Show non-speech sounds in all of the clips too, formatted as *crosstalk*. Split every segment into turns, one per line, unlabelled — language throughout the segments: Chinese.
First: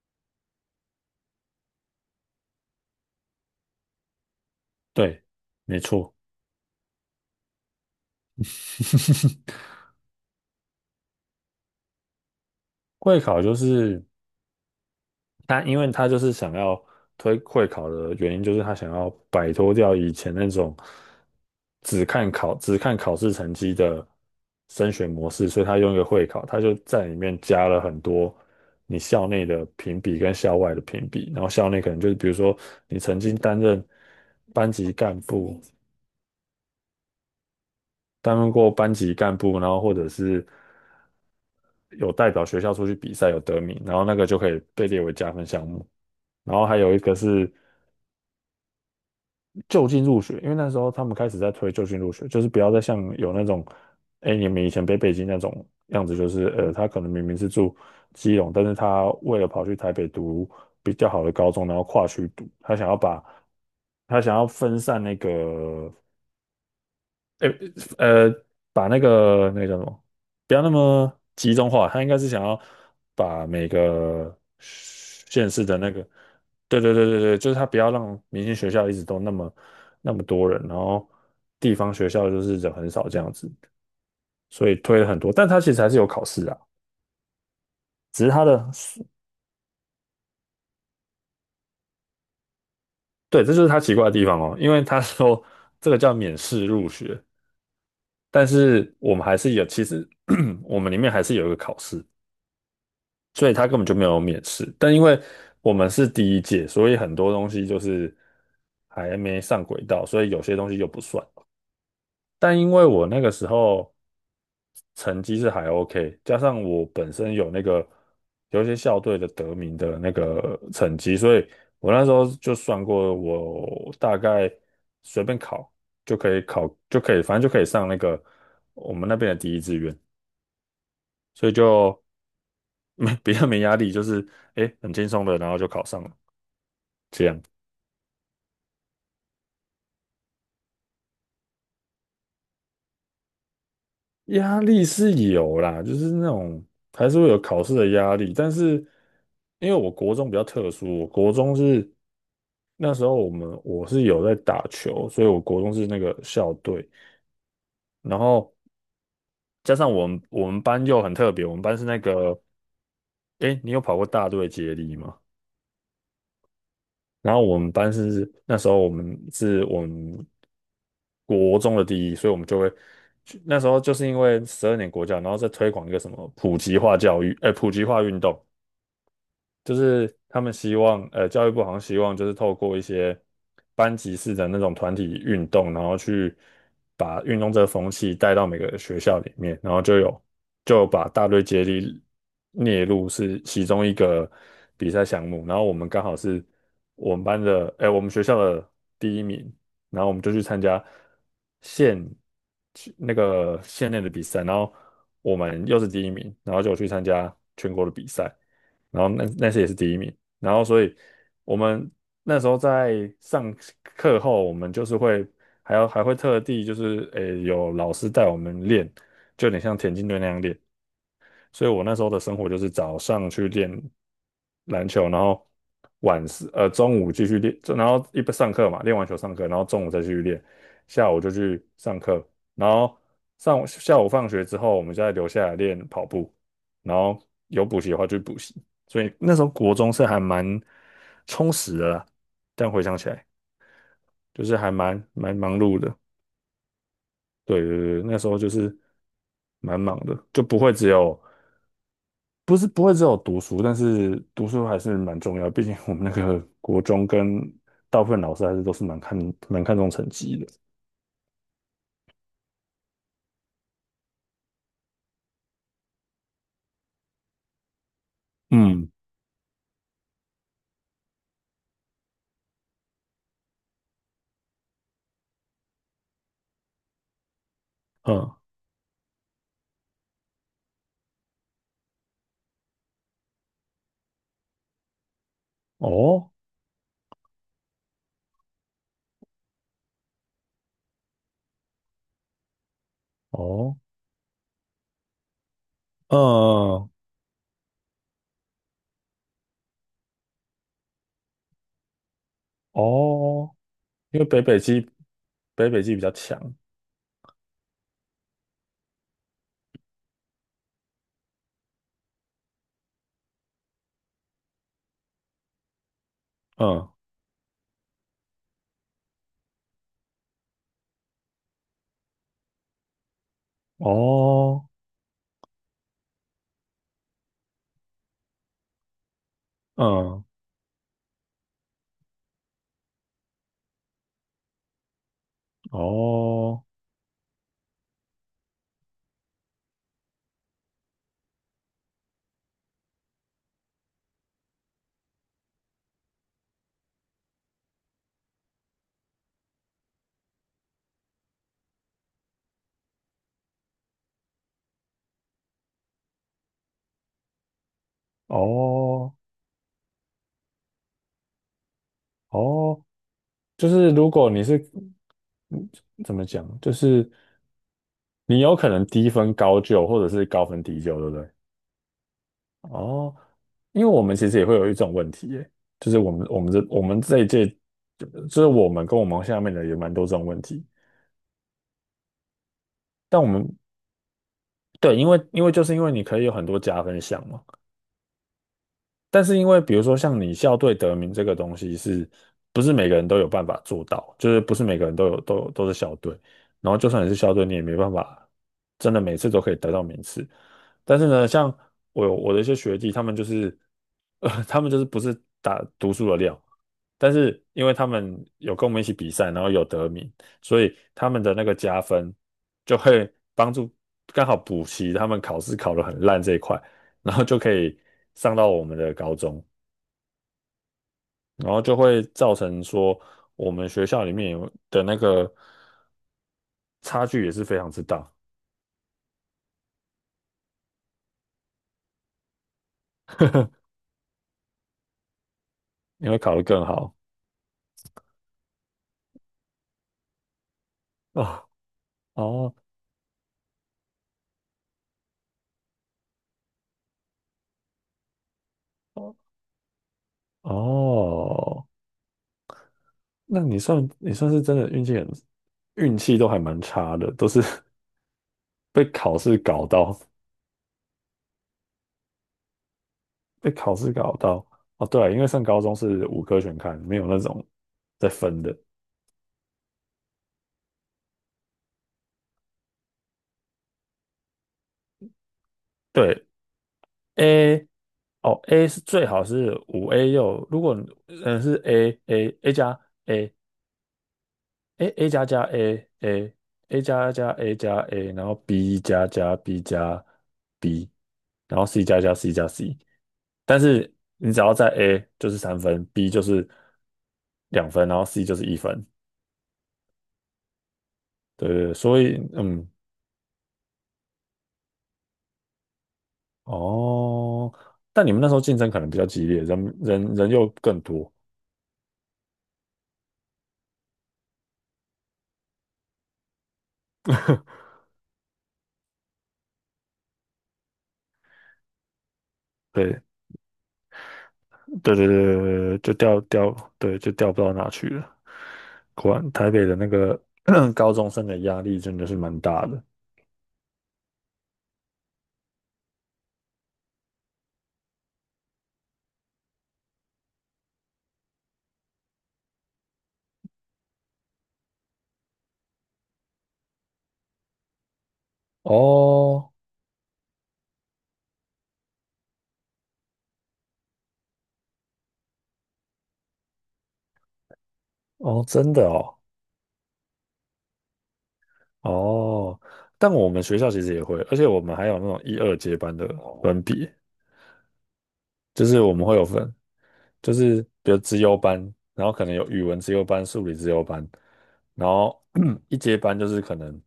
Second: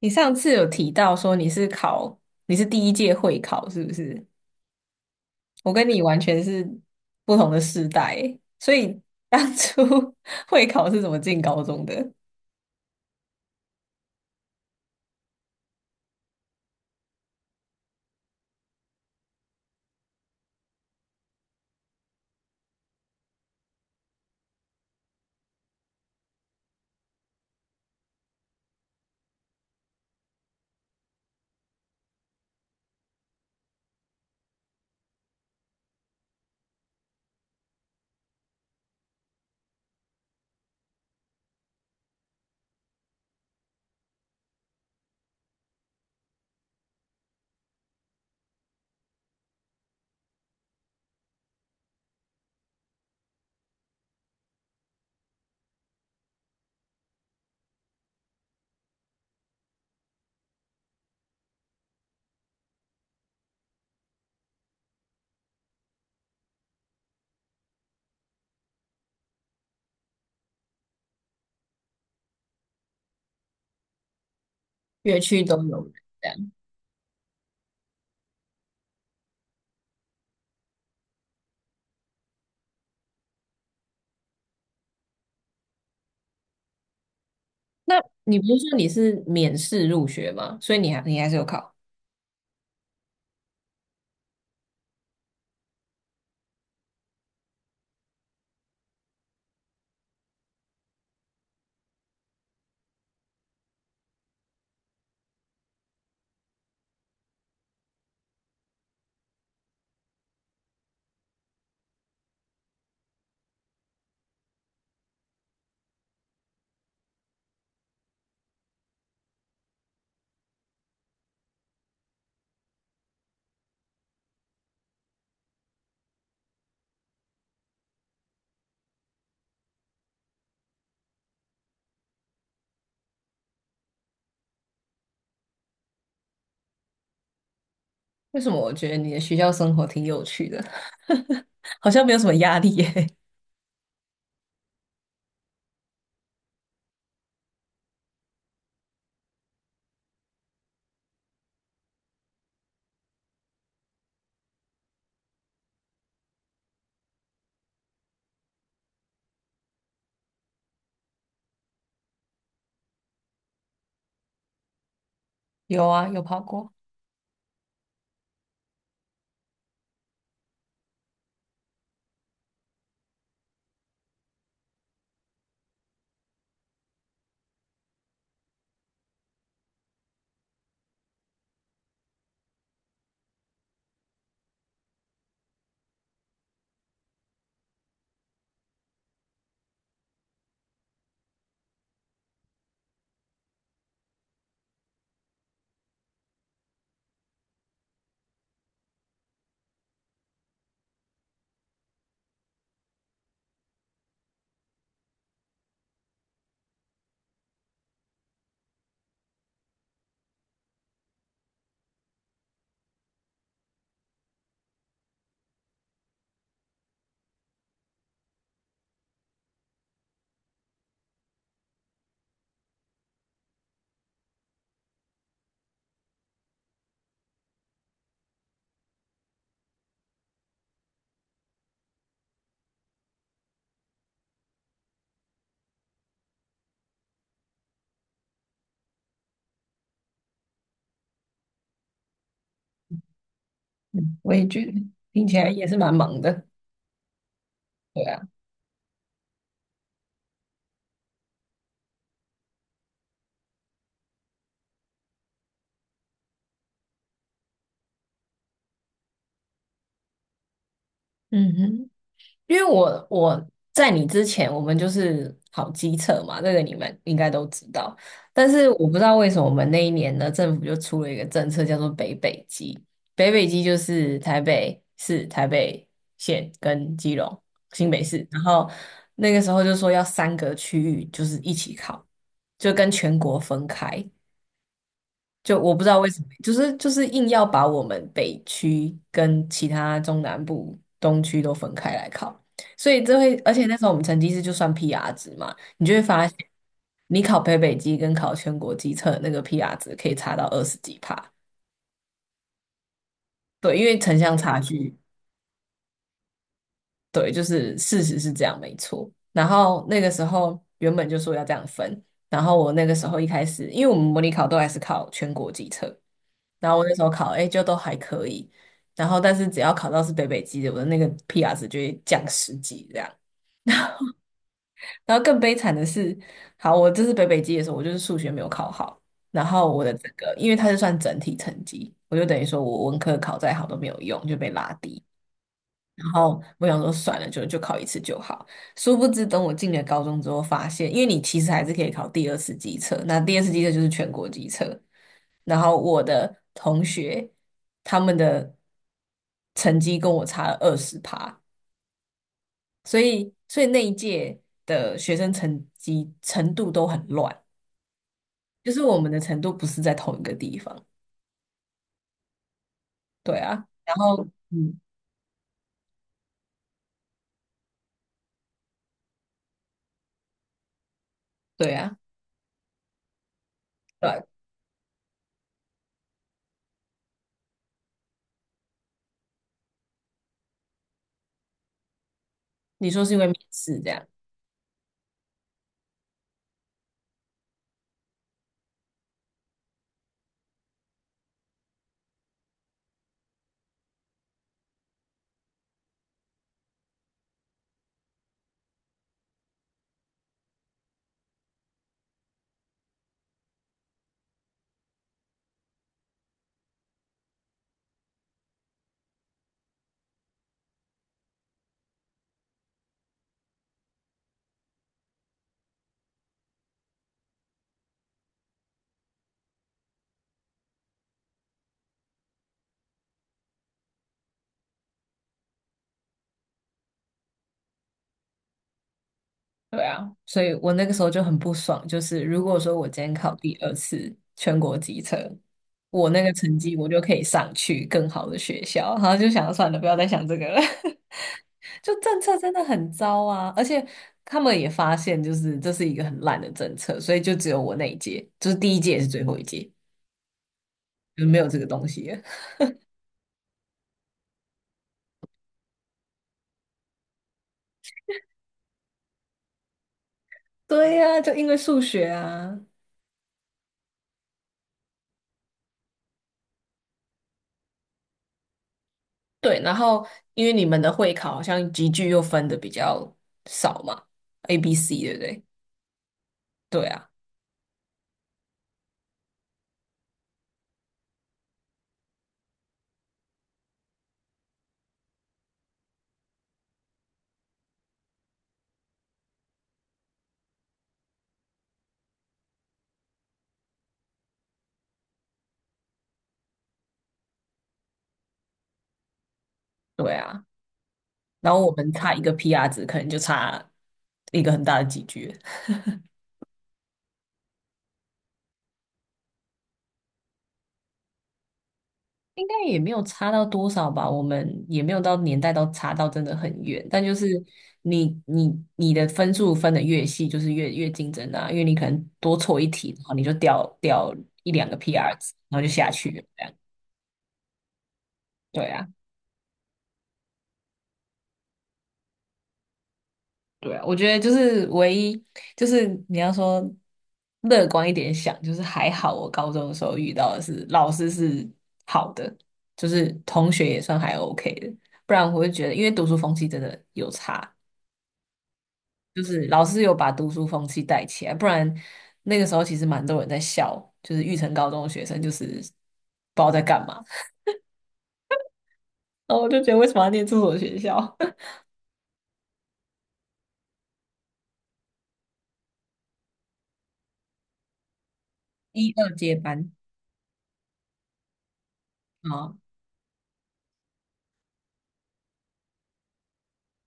你上次有提到说你是第一届会考，是不是？
对，
我
没
跟你
错，
完全是不同的世代欸，所以当初 *laughs* 会考是怎么进高中的？
会考就是他，因为他就是想要推会考的原因，就是他想要摆脱掉以前那种只看考试成绩的升学模式，所以他用一个会考，他就在里面加了很多你校内的评比跟校外的评比，然后校内可能就是比如说你曾经担任班级干部，担任过班级干部，然后或者是。有代表学校出去比赛有得名，然后那个就可以被列为加分项目。然后还有一个是就近入学，因为那时候他们开始在推就近入学，就是不要再像有那种，哎，你们以前北京那种样子，就是他可能明明是住基隆，但是他为了跑去台北读比较好的高中，然后跨区读，他想要分散那个诶呃，把那个叫什么，不要那么集中化，他应该是想要把每个
乐区
县
都
市的
有
那
人
个，
这样。
对对对对对，就是他不要让明星学校一直都那么多人，然后地方学校就是人很少这样子，所以推了很多，但他其实还是有考试啊，
那
只是
你
他
不是
的，
说你是免试入学吗？所以你还是有考。
对，这就是他奇怪的地方哦，因为他说这个叫免试入学，但是我们还是有，其实 *clears throat* 我们里面还是有一个考试。所以他根本就没有免试。但因为我们是第一届，所以很多东西就是还没上轨道，所以有些东西就不算。但因为我那个时候成绩是还 OK，加上我本身有那个有一些校队的得名的那个成绩，所以我那时候就算过，我大概随便考就可以考，就可以，反正就可以上那个我们那边的第一志愿，所以就没 *laughs* 比较没压力，就是很轻松的，然后就考上了。这样
为什么我觉得你的学校生活挺有趣的，*laughs* 好像没有什么压力耶？
压力是有啦，就是那种还是会有考试的压力，但是因为我国中比较特殊，我国中是那时候我是有在打球，所以我国中是那个校队，然后加上我们班又很特别，我们班是那个，诶，你有跑过大队接力吗？
有啊，有跑过。
然后我们班是那时候我们国中的第一，所以我们就会去那时候就是因为十二年国教，然后再推广一个什么普及化教育，普及化运动，就是他们希望，教育部好像希望就是透过一些班级式的那种团体运动，然后去把运动这个风气带到每个学校里面，然后就把大队接力列入是其中一个比赛项目，然后我们刚好是我们班的，哎，我们学校的第一名，然后我们就去参加县去那个县内的比赛，然后我们又是第一名，然后就去参加全国的比赛。然后那次也是第一名，然后所以我们那时候在上课后，我们就是会还会特地就是有老师带我们练，就有点像田径队那样练，所以我那时候的生活就是早上去练篮球，然后中午继续练，就然后一边上课嘛，练完球上课，然后中午再继续练，下午就去上课，然后上下午放学之后，我们再留下来练跑步，然后有补习的话就补习，所以那时候国中是还蛮充实的啦，但回想起来
嗯，我
就
也
是
觉
还
得
蛮
听起
蛮
来
忙
也是
碌
蛮
的。
忙的。
对对对，
对
那
啊。
时候就是蛮忙的，就不会只有不是不会只有读书，但是读书还是蛮重要，毕竟我们那个国中跟大部分老师还是都是蛮看重成绩的。
嗯哼。因为我在你之前，我们就是考机测嘛，这个你们应该都知道。但是我
嗯
不知道为什么我们那一年呢，政府就出了一个政策，叫做北北基。北北基就是台北市、台北县跟基隆、新北市，
嗯，
然后那个时候就说要三个区域就是一起考，就跟全国分开。就我不知道为什么，
哦
就是硬要把我们北区跟其他中南部东区都分开来考，所以这会，而且那
哦，
时候我们成绩是就算 PR 值嘛，你就会发现，
嗯，
你考北北基跟考全国基测那个 PR 值可以差到二十几帕。
哦，
对，因为城
因为
乡差距。
北北基比较强。
对，就是事实是这样，没错。然后那个时候原本就说要这样分，然后我那个时候一开始，因为我们模拟考都还是考全国基测。然后我
嗯，
那时候考 A 就都还可以，然后但是只要考到是北北基的，我的那个 PR 值就会降十几这样。
哦，
然后更悲惨的是，好，我这次北北基的时候，我就是数学没有考好，然后我的这
嗯，
个，因为它是算整体成绩，我就等于说我文科考再好都没有用，就被拉低。然后
哦，
我想说算了，就考一次就好。殊不知，等我进了高中之后，发现因为你其实还是可以考第二次机测，那第二次机测就是全国机测。然后我的同学他们的成绩跟我差了20趴，所以那一届的学生成绩程度都很乱，就是我们
哦，
的程度不是在同一个地方。
哦，
对啊。
就是
然
如
后
果你是
嗯，
嗯怎么讲，就是你有可能低分高就，或者是高分低就，对不对？
对啊，
哦，因为我
对
们
啊，
其实也会有一种问题耶，就是我们这一届，就是我们跟我们下面的也蛮多这种问题，
你说是因
但
为
我
面
们
试这样。
对，因为你可以有很多加分项嘛。但是因为比如说像你校队得名这个东西是，不是每个人都有办法做到？就是不是每个人都有都是校队，然后就算你是校队，你也没办法真的每次都可以得到名次。但是呢，像我有我的一些学弟，他们就是不是打读书的料，但是因为他们有跟我们一起比赛，然后有得名，所以他们的那个加分就会帮助刚好补齐他们考试考得很烂这一块。然后就可以上到我们的高中，然后就会造成说我们学校里面有的那个差距也是非常之大，
对啊，所以我那个时候就很不爽，就是如果说我今天考第二次全国机测，我
你会
那个
考得
成
更
绩我
好
就可以上去更好的学校，然后就想算了，不要再想这个了。
啊？
*laughs* 就政策真
哦，
的很糟啊。而且他们也发现，就是这是一个很烂的政策，所以就只有我那一届，就是第一届也是
哦，
最后一届，就没有这个
哦，
东西了。
那你算是真的运气很，运气都还蛮差的，都是 *laughs* 被考试搞到，
*laughs* 对呀，就因为数学啊。
被考试搞到。哦，对啊，因为上高中是五科全开，没有那种在分的。
对，然后因为你们的会考好像集聚又分的比较少嘛，A、B、C,对不对？
对，
对啊。
A, 哦，A 是最好是五 A 六，如果是 A A A 加 A A A 加加 A A A 加加 A 加 A,然后 B 加加 B 加 B,然后 C 加加 C 加 C,但是你只要在 A 就是3分，B 就是2分，然后 C 就是1分，
对啊，
对
然
对
后我
对，
们
所
差
以
一个 PR
嗯，
值，可能就差一个很大的几句。*laughs*
哦，但你们那时候竞争可能比较激烈，人人人又更多，
应该也没有差到多少吧。我们也没有到年代到差到真的很远，但就是你你你的分数分的越细，就是越竞争啊，因为你可能多错一
*laughs*
题，
对。
然后你就掉一两个
对对对
PR 值，然后就
对对，
下
就
去
掉
了，这样。
掉，对，就掉不到哪去了。
对啊。
果然，台北的那个 *clears throat* 高中生的压力真的是蛮大的。
对啊，我觉得就是唯一，就是你要说乐观一点想，就是还好我高中的时候遇到的是老师是好的，就是同学也算还 OK 的，不然我会觉得，因为读书风气真的有差，就是
哦，
老师有把读书风气带起来，不然那个时候其实蛮多人在笑，就是育成高中的学生就是不知道在干嘛，
哦，真的哦，
然后我就觉得为什么要念这所学校。*laughs*
哦，但我们学校其实也会，而且我们还有那种一二阶班的分别，就是
一
我们
二
会有
接
分，
班
就是比如资优班，然后可能有
啊。
语文资优班、数理资优班，然后 *clears throat* 一阶班就是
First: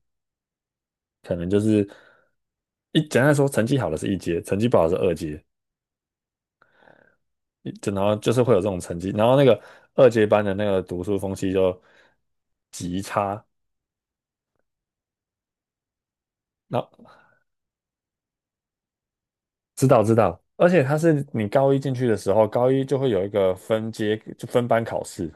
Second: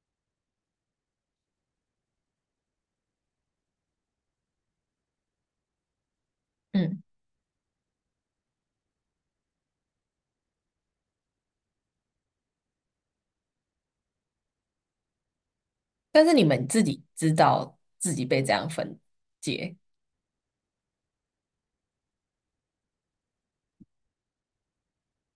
可能就是简单来说，成绩好的是一阶，成绩不好的是二阶，
嗯。
就然后就是会有这种成绩，然后那个二阶班的那个读书风气就极差。
但是你们自己
那
知道自己被这样分解，
知道知道，而且他是你高一进去的时候，高一就会有一个分阶就分班考试，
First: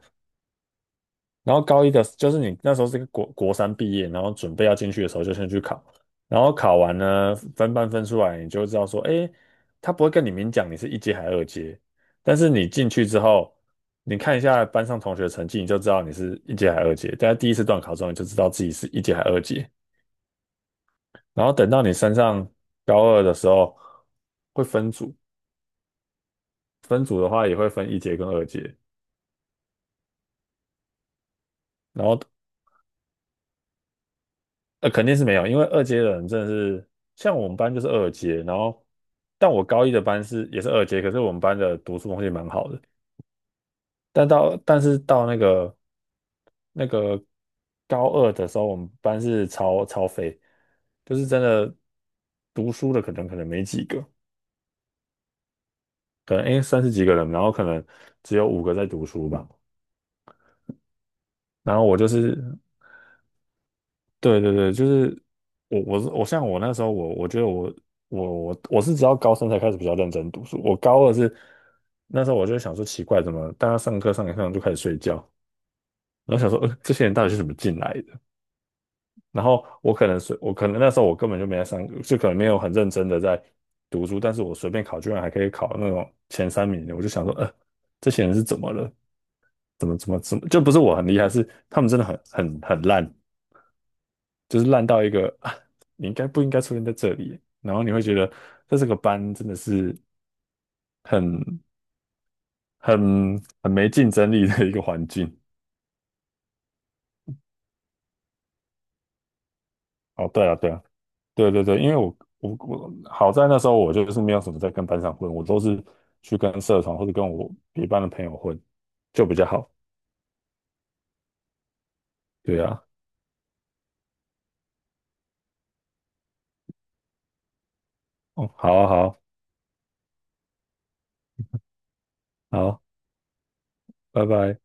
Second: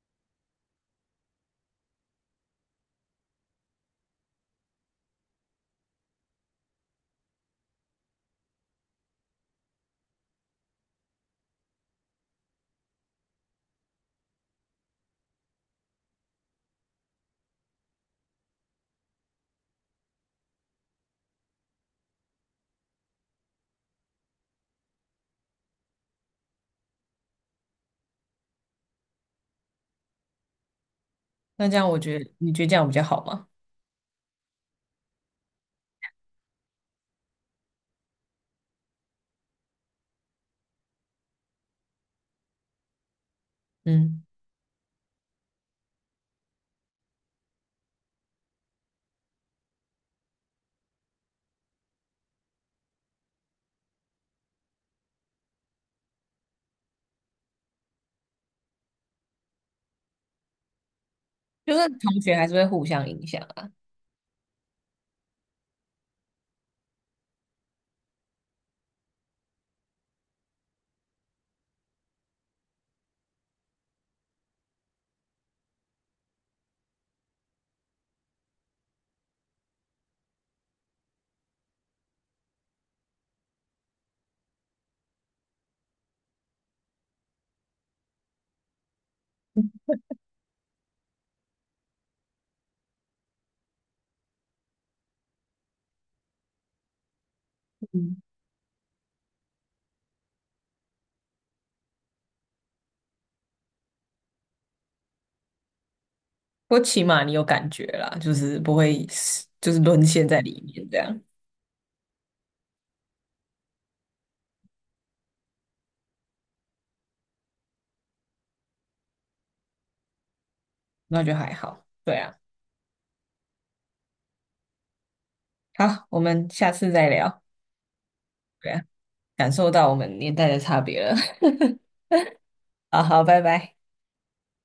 然后高一的，就是你那时候是个国三毕业，然后准备要进去的时候就先去考，然后考完呢，分班分出来，你就知道说，诶，他不会跟你明讲你是一阶还是二阶，但是你进去之后，你看一下班上同学的成绩，你就知道你是一阶还是二阶。大家第一次段考中，你就知道自己是一阶还是二阶。然后等到你升上高二的时候，会分组，分组的话也会分一阶跟二阶。
那这样我
然
觉
后
得你觉得这样比较好吗？
肯定是没有，因为二阶的人真的是，像我们班就是二阶，然后，但我高一的班是也是二阶，可是我们班的读书风气蛮好的，
嗯，
但是到那个那个高二的时候，我们班是超超废，就是真的读书的可能没几个，可能三十几个人，然后可能只有五个在读书吧，
就
然后
是
我就
同学
是
还是会互相影响啊。
对对对，就是我我是我像我那时候我我觉得我我我我是直到高三才开始比较认真读书，我高二是那时候我就想说奇怪，怎么大家上课上一上就开始睡觉，然后想说这些人到底是怎么进来的？然后我可能那时候我根本就没在上，就可能没有很认真的在读书，但是我随便考居然还可以考那种前三名的，我就想说呃这些人是怎么了？怎么怎么怎么？就不是我很厉害，是他们真的很很很烂。就是烂到一个啊你应该不应该出现在这里？然后你会觉
嗯，
得在这个班真的是很很很没竞争力的一个环境。
不过起码你有感觉啦，就是不会就是沦陷
哦，
在
对啊，
里
对啊，
面这样，
对对对，因为我好在那时候我就是没有什么在跟班上混，我都是去跟社团或者跟我别班的朋友混，就比较好。
那就还好。对啊，
对啊，
好，我们下次再聊。
哦，
对
好
啊，
啊，好啊，
感受到我们年代的差别了。
好啊，
*laughs* 好好，拜拜。
拜拜。